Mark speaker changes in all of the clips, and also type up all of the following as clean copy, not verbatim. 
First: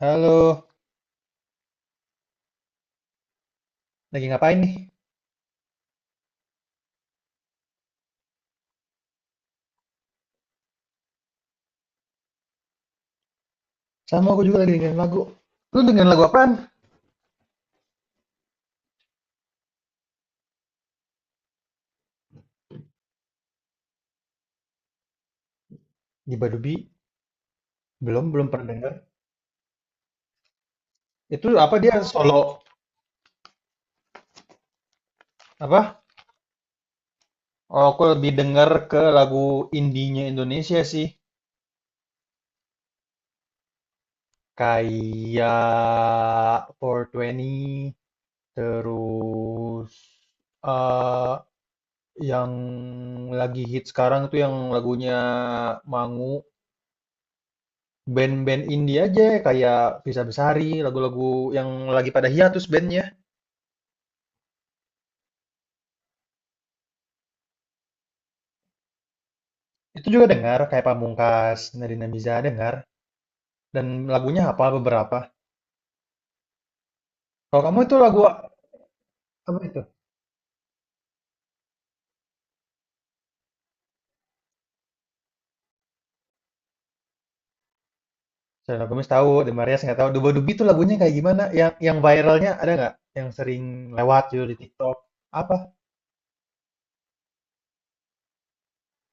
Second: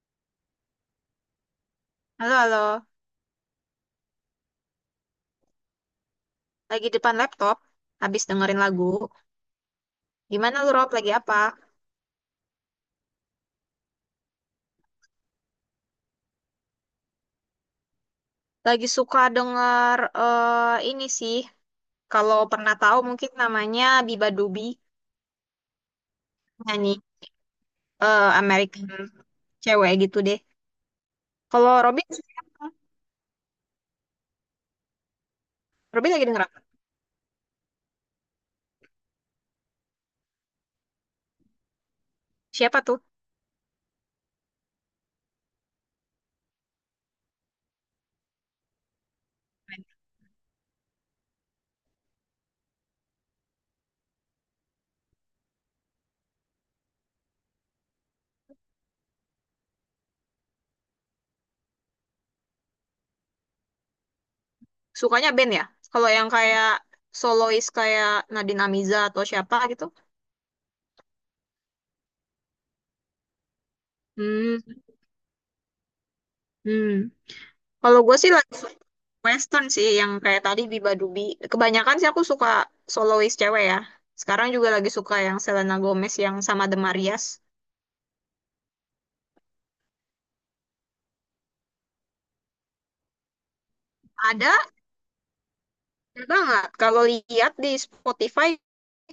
Speaker 1: Halo,
Speaker 2: Halo, halo.
Speaker 1: lagi ngapain nih?
Speaker 2: Lagi depan laptop, habis dengerin lagu. Gimana lu, Rob? Lagi apa?
Speaker 1: Sama aku juga lagi dengerin lagu. Lu dengerin lagu apaan?
Speaker 2: Lagi suka denger ini sih. Kalau pernah tahu mungkin namanya Biba Dubi,
Speaker 1: Giba Dubi?
Speaker 2: nyanyi
Speaker 1: Belum, belum pernah
Speaker 2: American
Speaker 1: denger.
Speaker 2: cewek gitu deh.
Speaker 1: Itu
Speaker 2: Kalau
Speaker 1: apa dia
Speaker 2: Robin,
Speaker 1: solo? Apa?
Speaker 2: Robin lagi denger apa?
Speaker 1: Oh, aku lebih denger ke lagu indinya Indonesia sih.
Speaker 2: Siapa tuh?
Speaker 1: Kayak four Twenty, terus eh yang lagi hit sekarang tuh yang lagunya Mangu. Band-band indie aja kayak Bisa Besari, lagu-lagu yang lagi pada hiatus bandnya.
Speaker 2: Sukanya band ya? Kalau yang kayak solois kayak Nadine Amiza atau siapa gitu?
Speaker 1: Itu juga dengar, kayak Pamungkas, Nadine Amizah dengar, dan lagunya apa
Speaker 2: Hmm,
Speaker 1: beberapa.
Speaker 2: hmm.
Speaker 1: Kalau kamu itu
Speaker 2: Kalau gue
Speaker 1: lagu
Speaker 2: sih
Speaker 1: apa
Speaker 2: Western
Speaker 1: itu?
Speaker 2: sih yang kayak tadi Biba Dubi. Kebanyakan sih aku suka solois cewek ya. Sekarang juga lagi suka yang Selena Gomez yang sama The Marias.
Speaker 1: Selena Gomez tahu, The Marías nggak tahu. Duba Dubi itu lagunya kayak gimana? Yang viralnya ada nggak? Yang sering lewat gitu
Speaker 2: Ada,
Speaker 1: di TikTok? Apa?
Speaker 2: ada banget. Kalau lihat di Spotify,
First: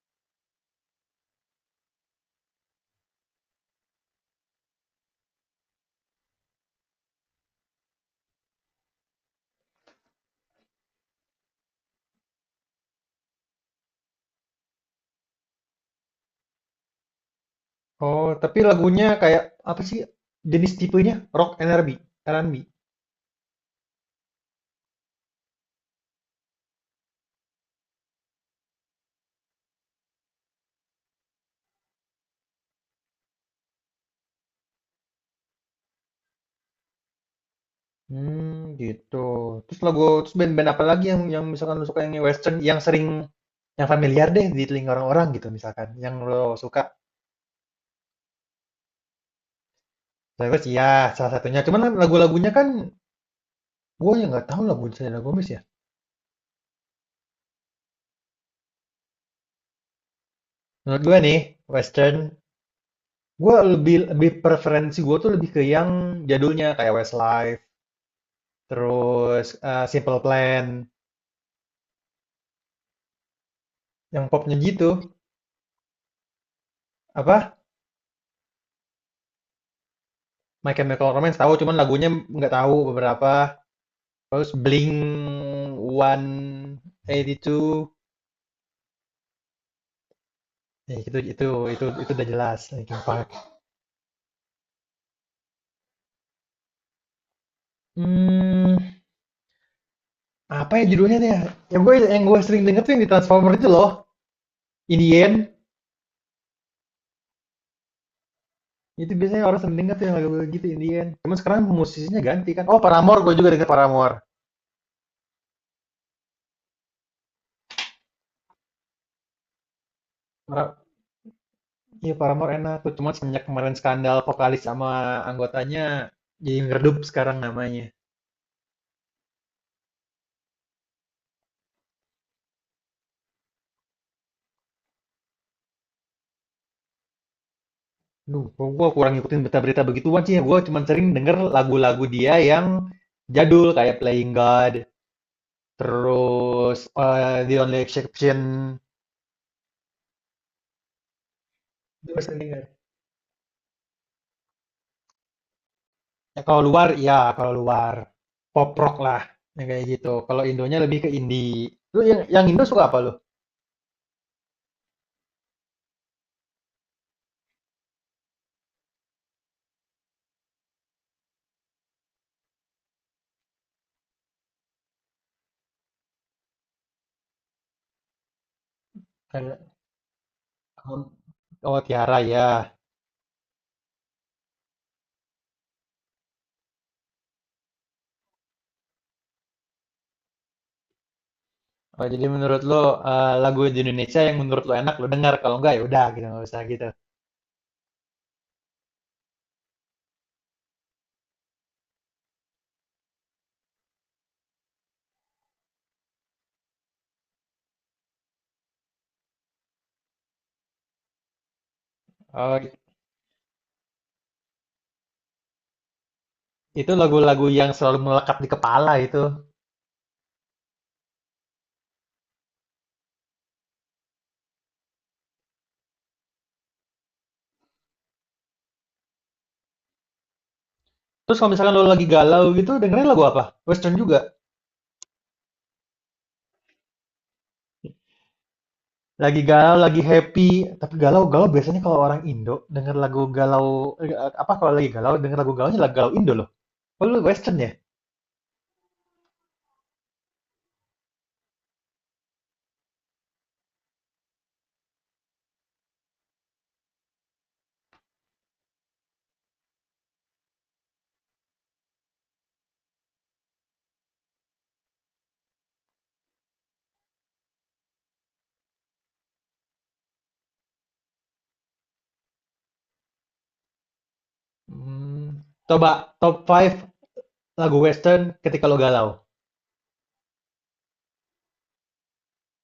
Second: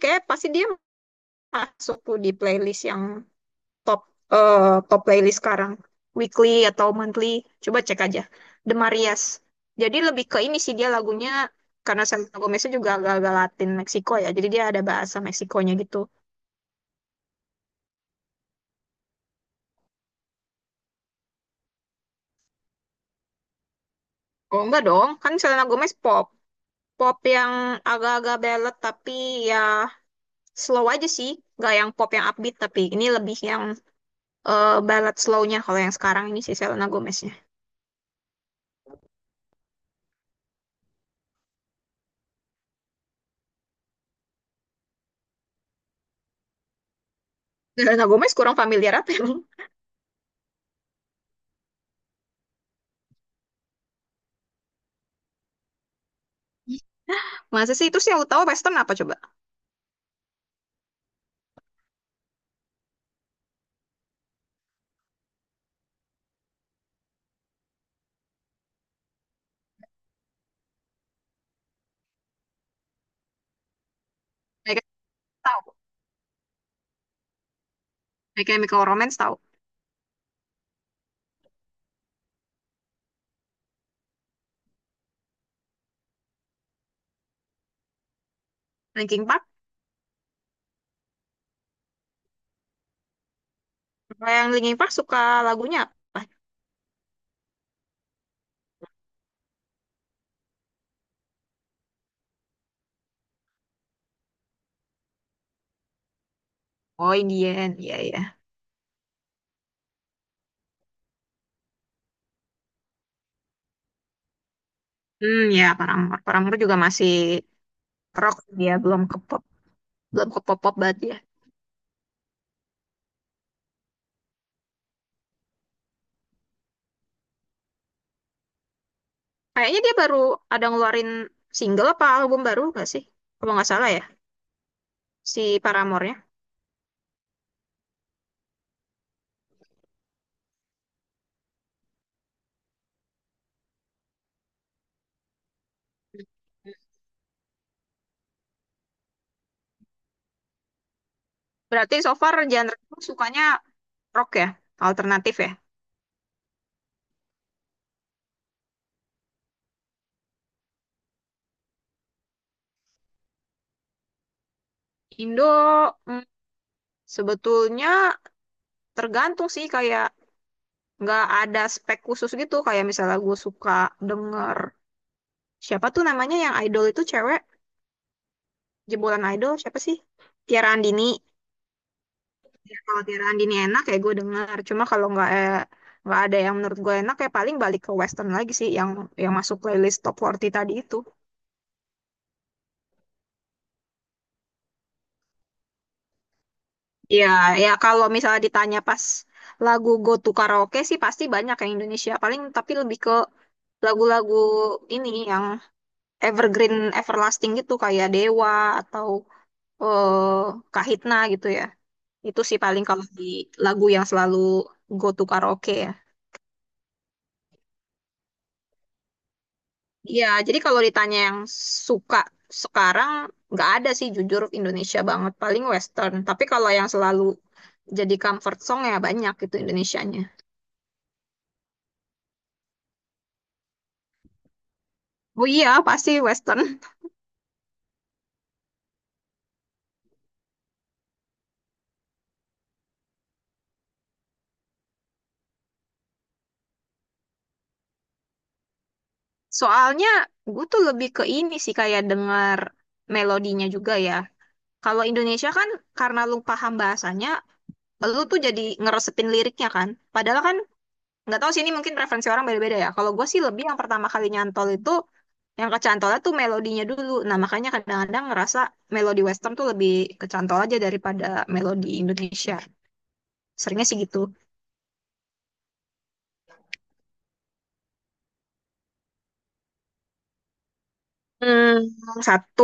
Speaker 2: kayak pasti dia masuk tuh di playlist yang top eh, top playlist sekarang. Weekly atau monthly. Coba cek aja. The Marias. Jadi lebih ke ini sih dia lagunya, karena Selena Gomeznya juga agak-agak Latin Meksiko ya. Jadi dia ada bahasa Meksikonya gitu.
Speaker 1: Oh, tapi lagunya kayak apa sih? Jenis tipenya rock and R&B, R&B.
Speaker 2: Oh enggak dong, kan Selena Gomez pop. Pop yang agak-agak ballad tapi ya slow aja sih, nggak yang pop yang upbeat, tapi ini lebih yang ballad slownya kalau yang sekarang ini sih Selena Gomeznya.
Speaker 1: Hmm, gitu. Terus band-band apa lagi yang misalkan lo suka yang western, yang sering yang familiar deh di telinga orang-orang gitu misalkan, yang lo suka.
Speaker 2: Selena Gomez kurang familiar apa emang?
Speaker 1: Terus ya salah satunya. Cuman kan lagu-lagunya kan gue yang nggak tahu lagu Selena Gomez ya.
Speaker 2: Masa sih itu sih yang lu tahu Western, apa coba?
Speaker 1: Menurut gue nih Western, gue lebih lebih preferensi gue tuh lebih ke yang jadulnya kayak Westlife, terus Simple Plan, yang popnya
Speaker 2: Mereka
Speaker 1: gitu.
Speaker 2: tahu
Speaker 1: Apa?
Speaker 2: My Chemical Romance, tahu
Speaker 1: My Chemical Romance tahu, cuman lagunya nggak tahu beberapa. Terus Blink 182.
Speaker 2: Linkin Park.
Speaker 1: Ya, itu udah jelas Linkin Park.
Speaker 2: Kalau yang Linkin Park suka lagunya apa?
Speaker 1: Hmm, apa ya judulnya tuh ya? Yang gue sering denger tuh yang di Transformer itu loh. Indien.
Speaker 2: Oh, Indian, iya, iya.
Speaker 1: Itu biasanya orang sering denger tuh, yang lagu gitu Indien. Cuman sekarang musisinya ganti kan. Oh, Paramore, gue juga denger Paramore.
Speaker 2: Hmm, ya Paramore. Paramore juga masih rock, dia belum ke pop, belum ke pop pop banget dia.
Speaker 1: Iya, Paramore enak tuh. Cuman semenjak kemarin skandal vokalis sama anggotanya, jadi ngeredup sekarang namanya.
Speaker 2: Kayaknya dia baru ada ngeluarin single apa album baru gak sih? Kalau nggak salah ya, si Paramore-nya.
Speaker 1: Duh, gue kurang ngikutin berita-berita begituan sih. Gue cuman sering denger lagu-lagu dia yang jadul kayak Playing God, terus The Only Exception.
Speaker 2: Berarti
Speaker 1: Gue
Speaker 2: so
Speaker 1: gua
Speaker 2: far
Speaker 1: sering.
Speaker 2: genre lu sukanya rock ya, alternatif ya.
Speaker 1: Ya kalau luar, ya kalau luar. Pop rock lah, yang kayak gitu. Kalau Indonya lebih ke indie. Lu yang Indo suka apa lu?
Speaker 2: Indo, mm, sebetulnya tergantung sih, kayak nggak ada spek khusus gitu. Kayak misalnya gue suka denger siapa tuh namanya, yang idol itu cewek, jebolan idol
Speaker 1: Kayak-
Speaker 2: siapa sih? Tiara Andini.
Speaker 1: Oh, Tiara ya.
Speaker 2: Kalau Tira Andini enak ya, gue dengar, cuma kalau nggak ada yang menurut gue enak, ya paling balik ke western lagi sih, yang masuk playlist top 40 tadi itu.
Speaker 1: Oh, jadi menurut lu lagu di Indonesia yang menurut lu enak lu dengar, kalau enggak ya udah gitu, nggak usah gitu.
Speaker 2: Iya, ya kalau misalnya ditanya pas lagu go to karaoke sih pasti banyak yang Indonesia, paling tapi lebih ke lagu-lagu ini yang evergreen everlasting gitu, kayak Dewa atau eh Kahitna gitu ya, itu sih
Speaker 1: Oh,
Speaker 2: paling kalau di lagu yang selalu go to karaoke ya.
Speaker 1: itu lagu-lagu yang selalu melekat di kepala itu.
Speaker 2: Iya, jadi kalau ditanya yang suka sekarang, nggak ada sih jujur Indonesia banget, paling Western. Tapi kalau yang selalu jadi comfort song ya banyak itu Indonesianya.
Speaker 1: Terus kalau misalkan lu lagi galau gitu, dengerin lagu apa? Western juga.
Speaker 2: Oh iya, pasti Western.
Speaker 1: Lagi galau, lagi happy, tapi galau-galau biasanya kalau orang Indo denger lagu galau eh, apa kalau lagi galau denger lagu galaunya lagu galau Indo loh. Oh, lu Western ya?
Speaker 2: Soalnya gue tuh lebih ke ini sih, kayak denger melodinya juga ya. Kalau Indonesia kan karena lu paham bahasanya, lu tuh jadi ngeresepin liriknya kan. Padahal kan nggak tahu sih, ini mungkin referensi orang beda-beda ya. Kalau gue sih lebih yang pertama kali nyantol itu, yang kecantola tuh melodinya dulu. Nah, makanya kadang-kadang ngerasa melodi western tuh lebih kecantol aja daripada melodi Indonesia. Seringnya sih gitu.
Speaker 1: Mmm, Coba top five lagu western ketika lo galau.
Speaker 2: Hmm, satu,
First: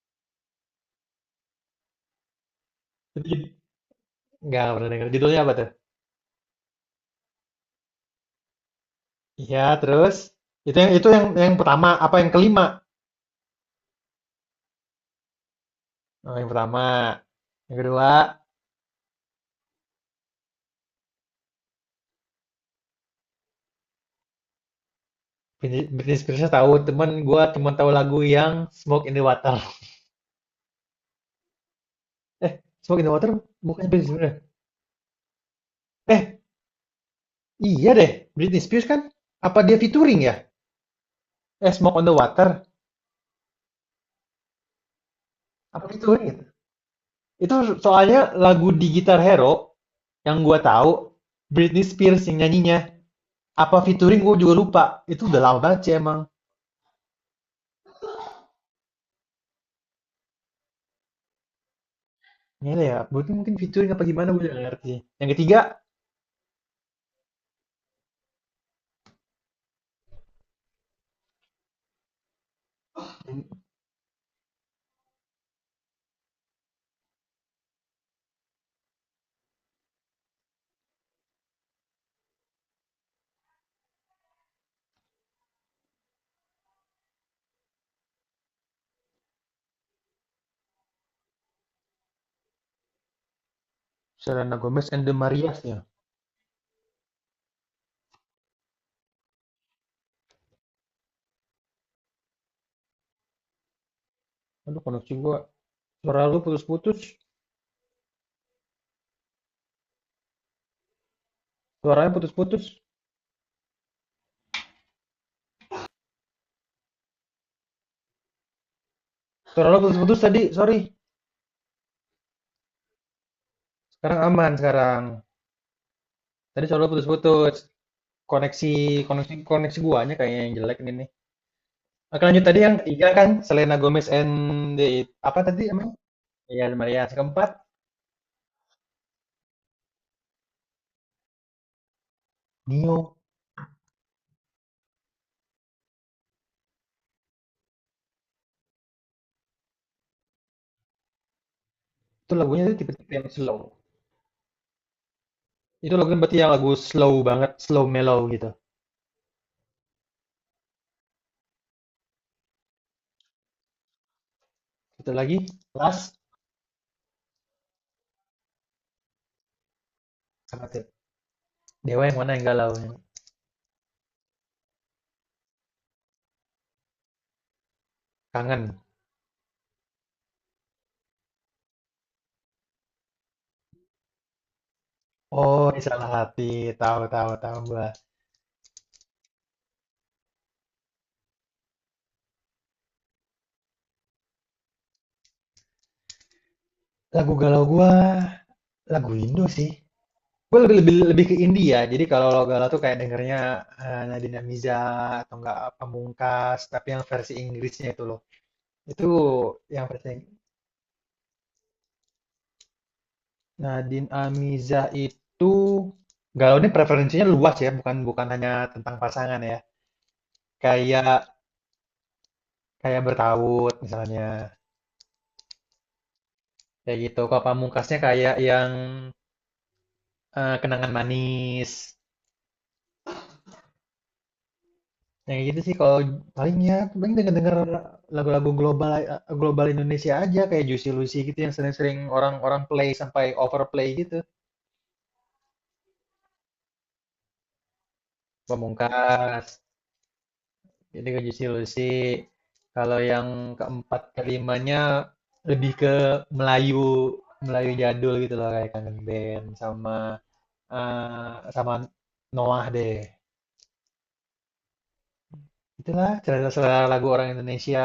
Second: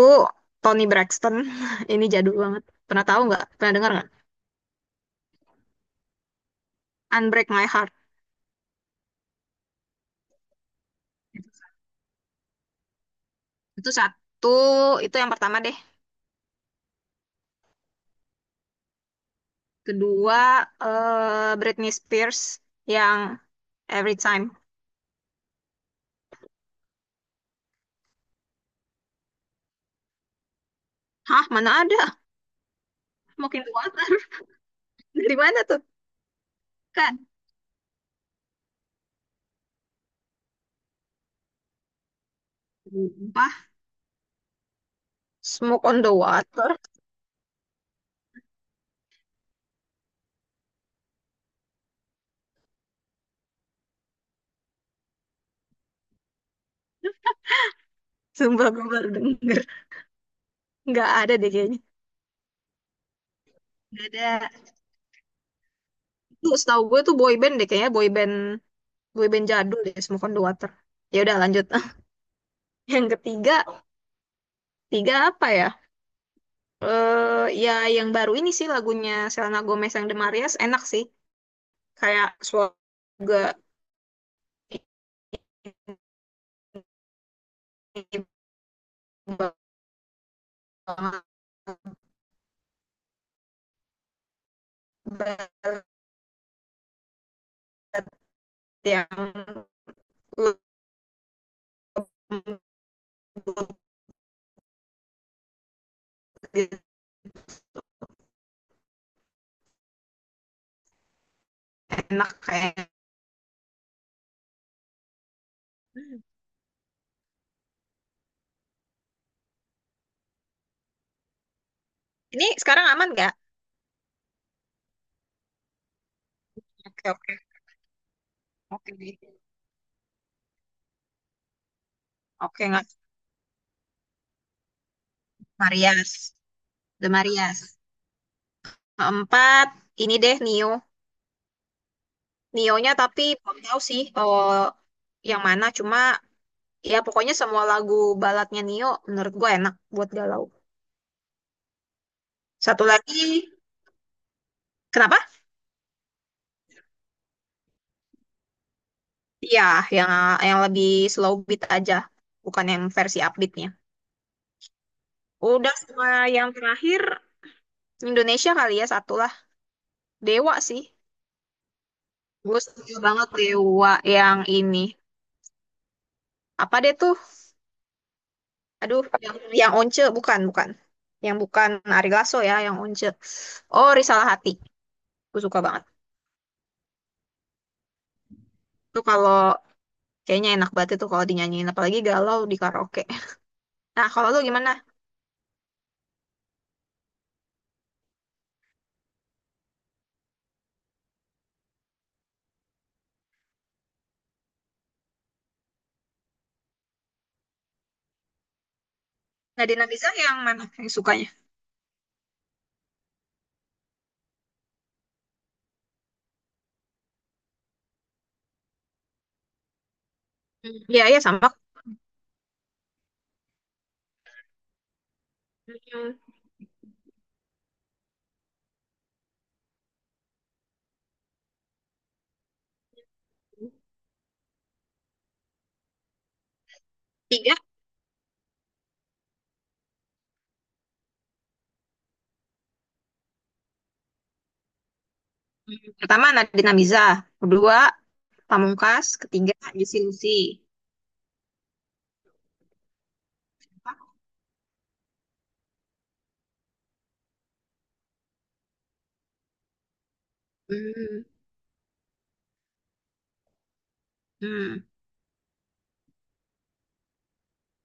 Speaker 2: Toni Braxton. Ini jadul banget. Pernah tahu nggak? Pernah dengar nggak?
Speaker 1: Nggak pernah denger, judulnya apa tuh?
Speaker 2: Unbreak My Heart.
Speaker 1: Iya, terus? Itu yang itu yang pertama, apa yang kelima?
Speaker 2: Itu satu, itu yang pertama deh.
Speaker 1: Oh, yang pertama. Yang kedua.
Speaker 2: Kedua, Britney Spears yang Every Time.
Speaker 1: Britney Britney Spears tahu, cuman gua cuman tahu lagu yang Smoke in the Water.
Speaker 2: Hah, mana ada?
Speaker 1: Eh, Smoke in the Water
Speaker 2: Mungkin the
Speaker 1: bukan Britney
Speaker 2: Water.
Speaker 1: Spears ya?
Speaker 2: Dari mana tuh?
Speaker 1: Eh,
Speaker 2: Kan.
Speaker 1: iya deh, Britney Spears kan? Apa dia featuring ya? Eh, Smoke on the Water,
Speaker 2: Sumpah.
Speaker 1: apa
Speaker 2: Smoke on the
Speaker 1: featuring gitu?
Speaker 2: Water.
Speaker 1: Itu soalnya lagu di Guitar Hero yang gua tahu Britney Spears yang nyanyinya. Apa featuring gue juga lupa, itu udah lama banget sih emang.
Speaker 2: Sumpah gue baru denger. Nggak ada deh kayaknya,
Speaker 1: Gimana ya, mungkin mungkin featuring apa
Speaker 2: nggak ada.
Speaker 1: gimana gue juga nggak ngerti. Yang ketiga,
Speaker 2: Itu setahu gue tuh boy band deh kayaknya, boy band jadul deh Smoke on the Water. Ya udah lanjut. Yang ketiga, tiga apa ya, ya yang baru ini sih lagunya Selena Gomez yang The Marias, enak sih, kayak suara juga ini banget,
Speaker 1: Selena Gomez and the Marias
Speaker 2: banget
Speaker 1: ya.
Speaker 2: yang lembut
Speaker 1: Aduh, koneksi gue. Suara lu
Speaker 2: gitu.
Speaker 1: putus-putus, suaranya
Speaker 2: Enak
Speaker 1: putus-putus.
Speaker 2: kayak
Speaker 1: Suara lu putus-putus tadi, sorry.
Speaker 2: ini, sekarang aman nggak?
Speaker 1: Sekarang aman sekarang. Tadi suara lu
Speaker 2: Oke, oke,
Speaker 1: putus-putus. Koneksi
Speaker 2: oke,
Speaker 1: koneksi koneksi guanya kayaknya yang jelek ini nih. Oke lanjut, tadi
Speaker 2: oke,
Speaker 1: yang
Speaker 2: nggak?
Speaker 1: ketiga kan Selena Gomez and the apa tadi emang?
Speaker 2: Marias.
Speaker 1: Ya,
Speaker 2: The
Speaker 1: Marias. Keempat,
Speaker 2: Marias. Keempat, ini deh Neo. Neo-nya
Speaker 1: Nio.
Speaker 2: tapi belum tahu sih, oh, yang mana. Cuma ya pokoknya semua lagu baladnya Neo menurut gue enak buat galau.
Speaker 1: Itu lagunya tuh
Speaker 2: Satu
Speaker 1: tipe-tipe
Speaker 2: lagi,
Speaker 1: yang slow.
Speaker 2: kenapa?
Speaker 1: Itu lagunya berarti yang lagu slow banget, slow mellow gitu.
Speaker 2: Iya, yang yang lebih slow beat aja, bukan yang versi upbeatnya.
Speaker 1: Satu lagi,
Speaker 2: Udah,
Speaker 1: Last
Speaker 2: sama yang terakhir Indonesia kali ya, satu lah. Dewa
Speaker 1: sama
Speaker 2: sih.
Speaker 1: tuh. Dewa yang mana yang
Speaker 2: Gue
Speaker 1: galau? Yang
Speaker 2: suka banget Dewa yang ini. Apa deh tuh?
Speaker 1: kangen.
Speaker 2: Aduh, yang Once bukan, bukan. Yang bukan Ari Lasso ya, yang Once. Oh, Risalah Hati. Aku suka
Speaker 1: Oh, ini
Speaker 2: banget.
Speaker 1: salah hati. Tahu tahu tahu gua.
Speaker 2: Itu kalau kayaknya enak banget itu kalau dinyanyiin apalagi galau di karaoke. Nah, kalau lu gimana?
Speaker 1: Lagu galau gua lagu Indo sih. Gua lebih lebih lebih ke India ya. Jadi kalau lagu galau tuh kayak dengernya Nadine Amiza atau enggak Pamungkas, tapi yang versi Inggrisnya itu loh. Itu yang
Speaker 2: Nadine
Speaker 1: versi
Speaker 2: Mizar yang mana yang sukanya?
Speaker 1: Nadine Amiza itu galau, ini preferensinya luas ya, bukan bukan hanya tentang pasangan ya.
Speaker 2: Hmm, iya, iya,
Speaker 1: Kayak
Speaker 2: sama.
Speaker 1: Kayak Bertaut misalnya,
Speaker 2: Hmm,
Speaker 1: kayak gitu. Kalau Pamungkasnya kayak yang Kenangan Manis. Yang kayak gitu sih kalau palingnya, paling denger-denger
Speaker 2: tiga.
Speaker 1: lagu-lagu global Indonesia aja kayak Juicy Lucy gitu yang sering-sering orang-orang play sampai overplay gitu.
Speaker 2: Hmm, pertama Nadine Mizar, kedua Pamungkas,
Speaker 1: Pamungkas,
Speaker 2: ketiga Juicy Lucy.
Speaker 1: jadi ke Juicy Lucy. Kalau yang keempat
Speaker 2: Apa?
Speaker 1: kelimanya lebih ke Melayu Melayu jadul gitu loh kayak Kangen Band sama
Speaker 2: Hmm,
Speaker 1: sama Noah deh.
Speaker 2: hmm,
Speaker 1: Itulah selera-selera lagu orang Indonesia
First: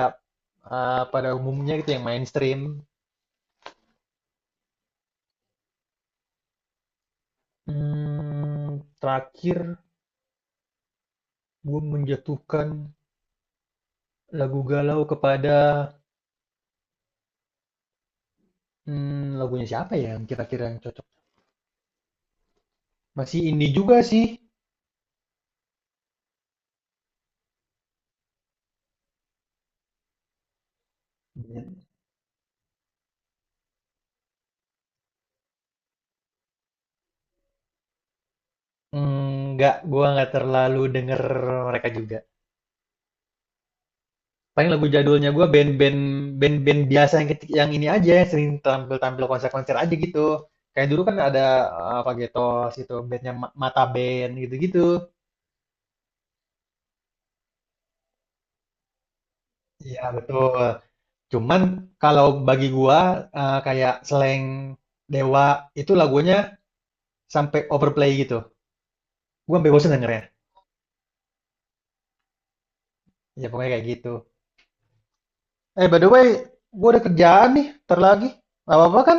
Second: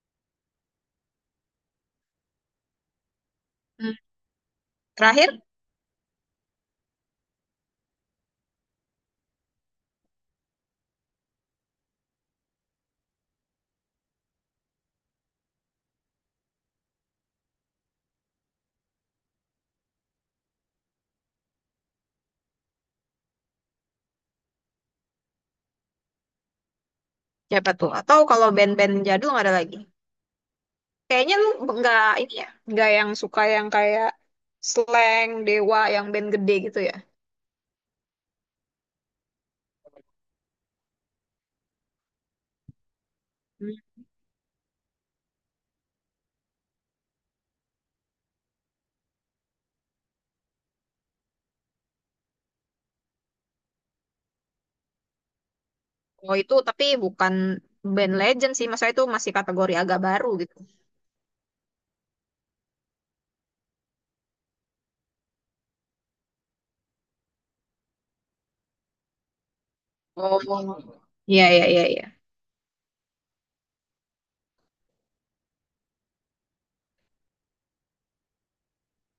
Speaker 1: pada umumnya gitu yang mainstream.
Speaker 2: hmm. Terakhir
Speaker 1: Hmm, Terakhir gue menjatuhkan lagu galau kepada lagunya siapa ya yang kira-kira yang cocok? Masih indie juga sih.
Speaker 2: siapa tuh? Atau kalau band-band jadul nggak ada lagi? Kayaknya lu nggak ini ya, nggak yang suka yang kayak slang, dewa, yang band gede gitu ya.
Speaker 1: Hmm, nggak, gue nggak terlalu denger mereka juga.
Speaker 2: Hmm.
Speaker 1: Paling lagu jadulnya gue band-band biasa yang ini aja yang sering tampil-tampil konser-konser aja gitu. Kayak dulu kan ada apa gitu, itu bandnya Mata Band gitu-gitu.
Speaker 2: Oh itu tapi bukan band legend sih, masa itu masih kategori agak
Speaker 1: Iya
Speaker 2: baru gitu.
Speaker 1: betul. Cuman kalau bagi gua kayak slang Dewa itu lagunya sampai overplay gitu. Gua sampai bosen dengernya.
Speaker 2: Oh, iya, iya, iya, iya.
Speaker 1: Ya ya, pokoknya kayak gitu. Eh, by the way, gua ada kerjaan nih, ntar lagi. Gak apa-apa kan?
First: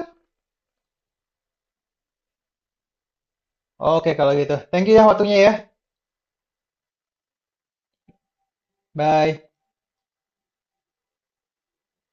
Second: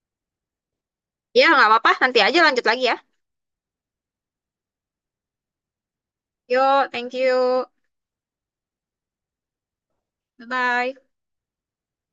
Speaker 2: Ya nggak apa-apa, nanti aja lanjut lagi ya.
Speaker 1: Oke kalau gitu. Thank you ya, waktunya ya.
Speaker 2: Yo, thank you.
Speaker 1: Bye.
Speaker 2: Bye-bye.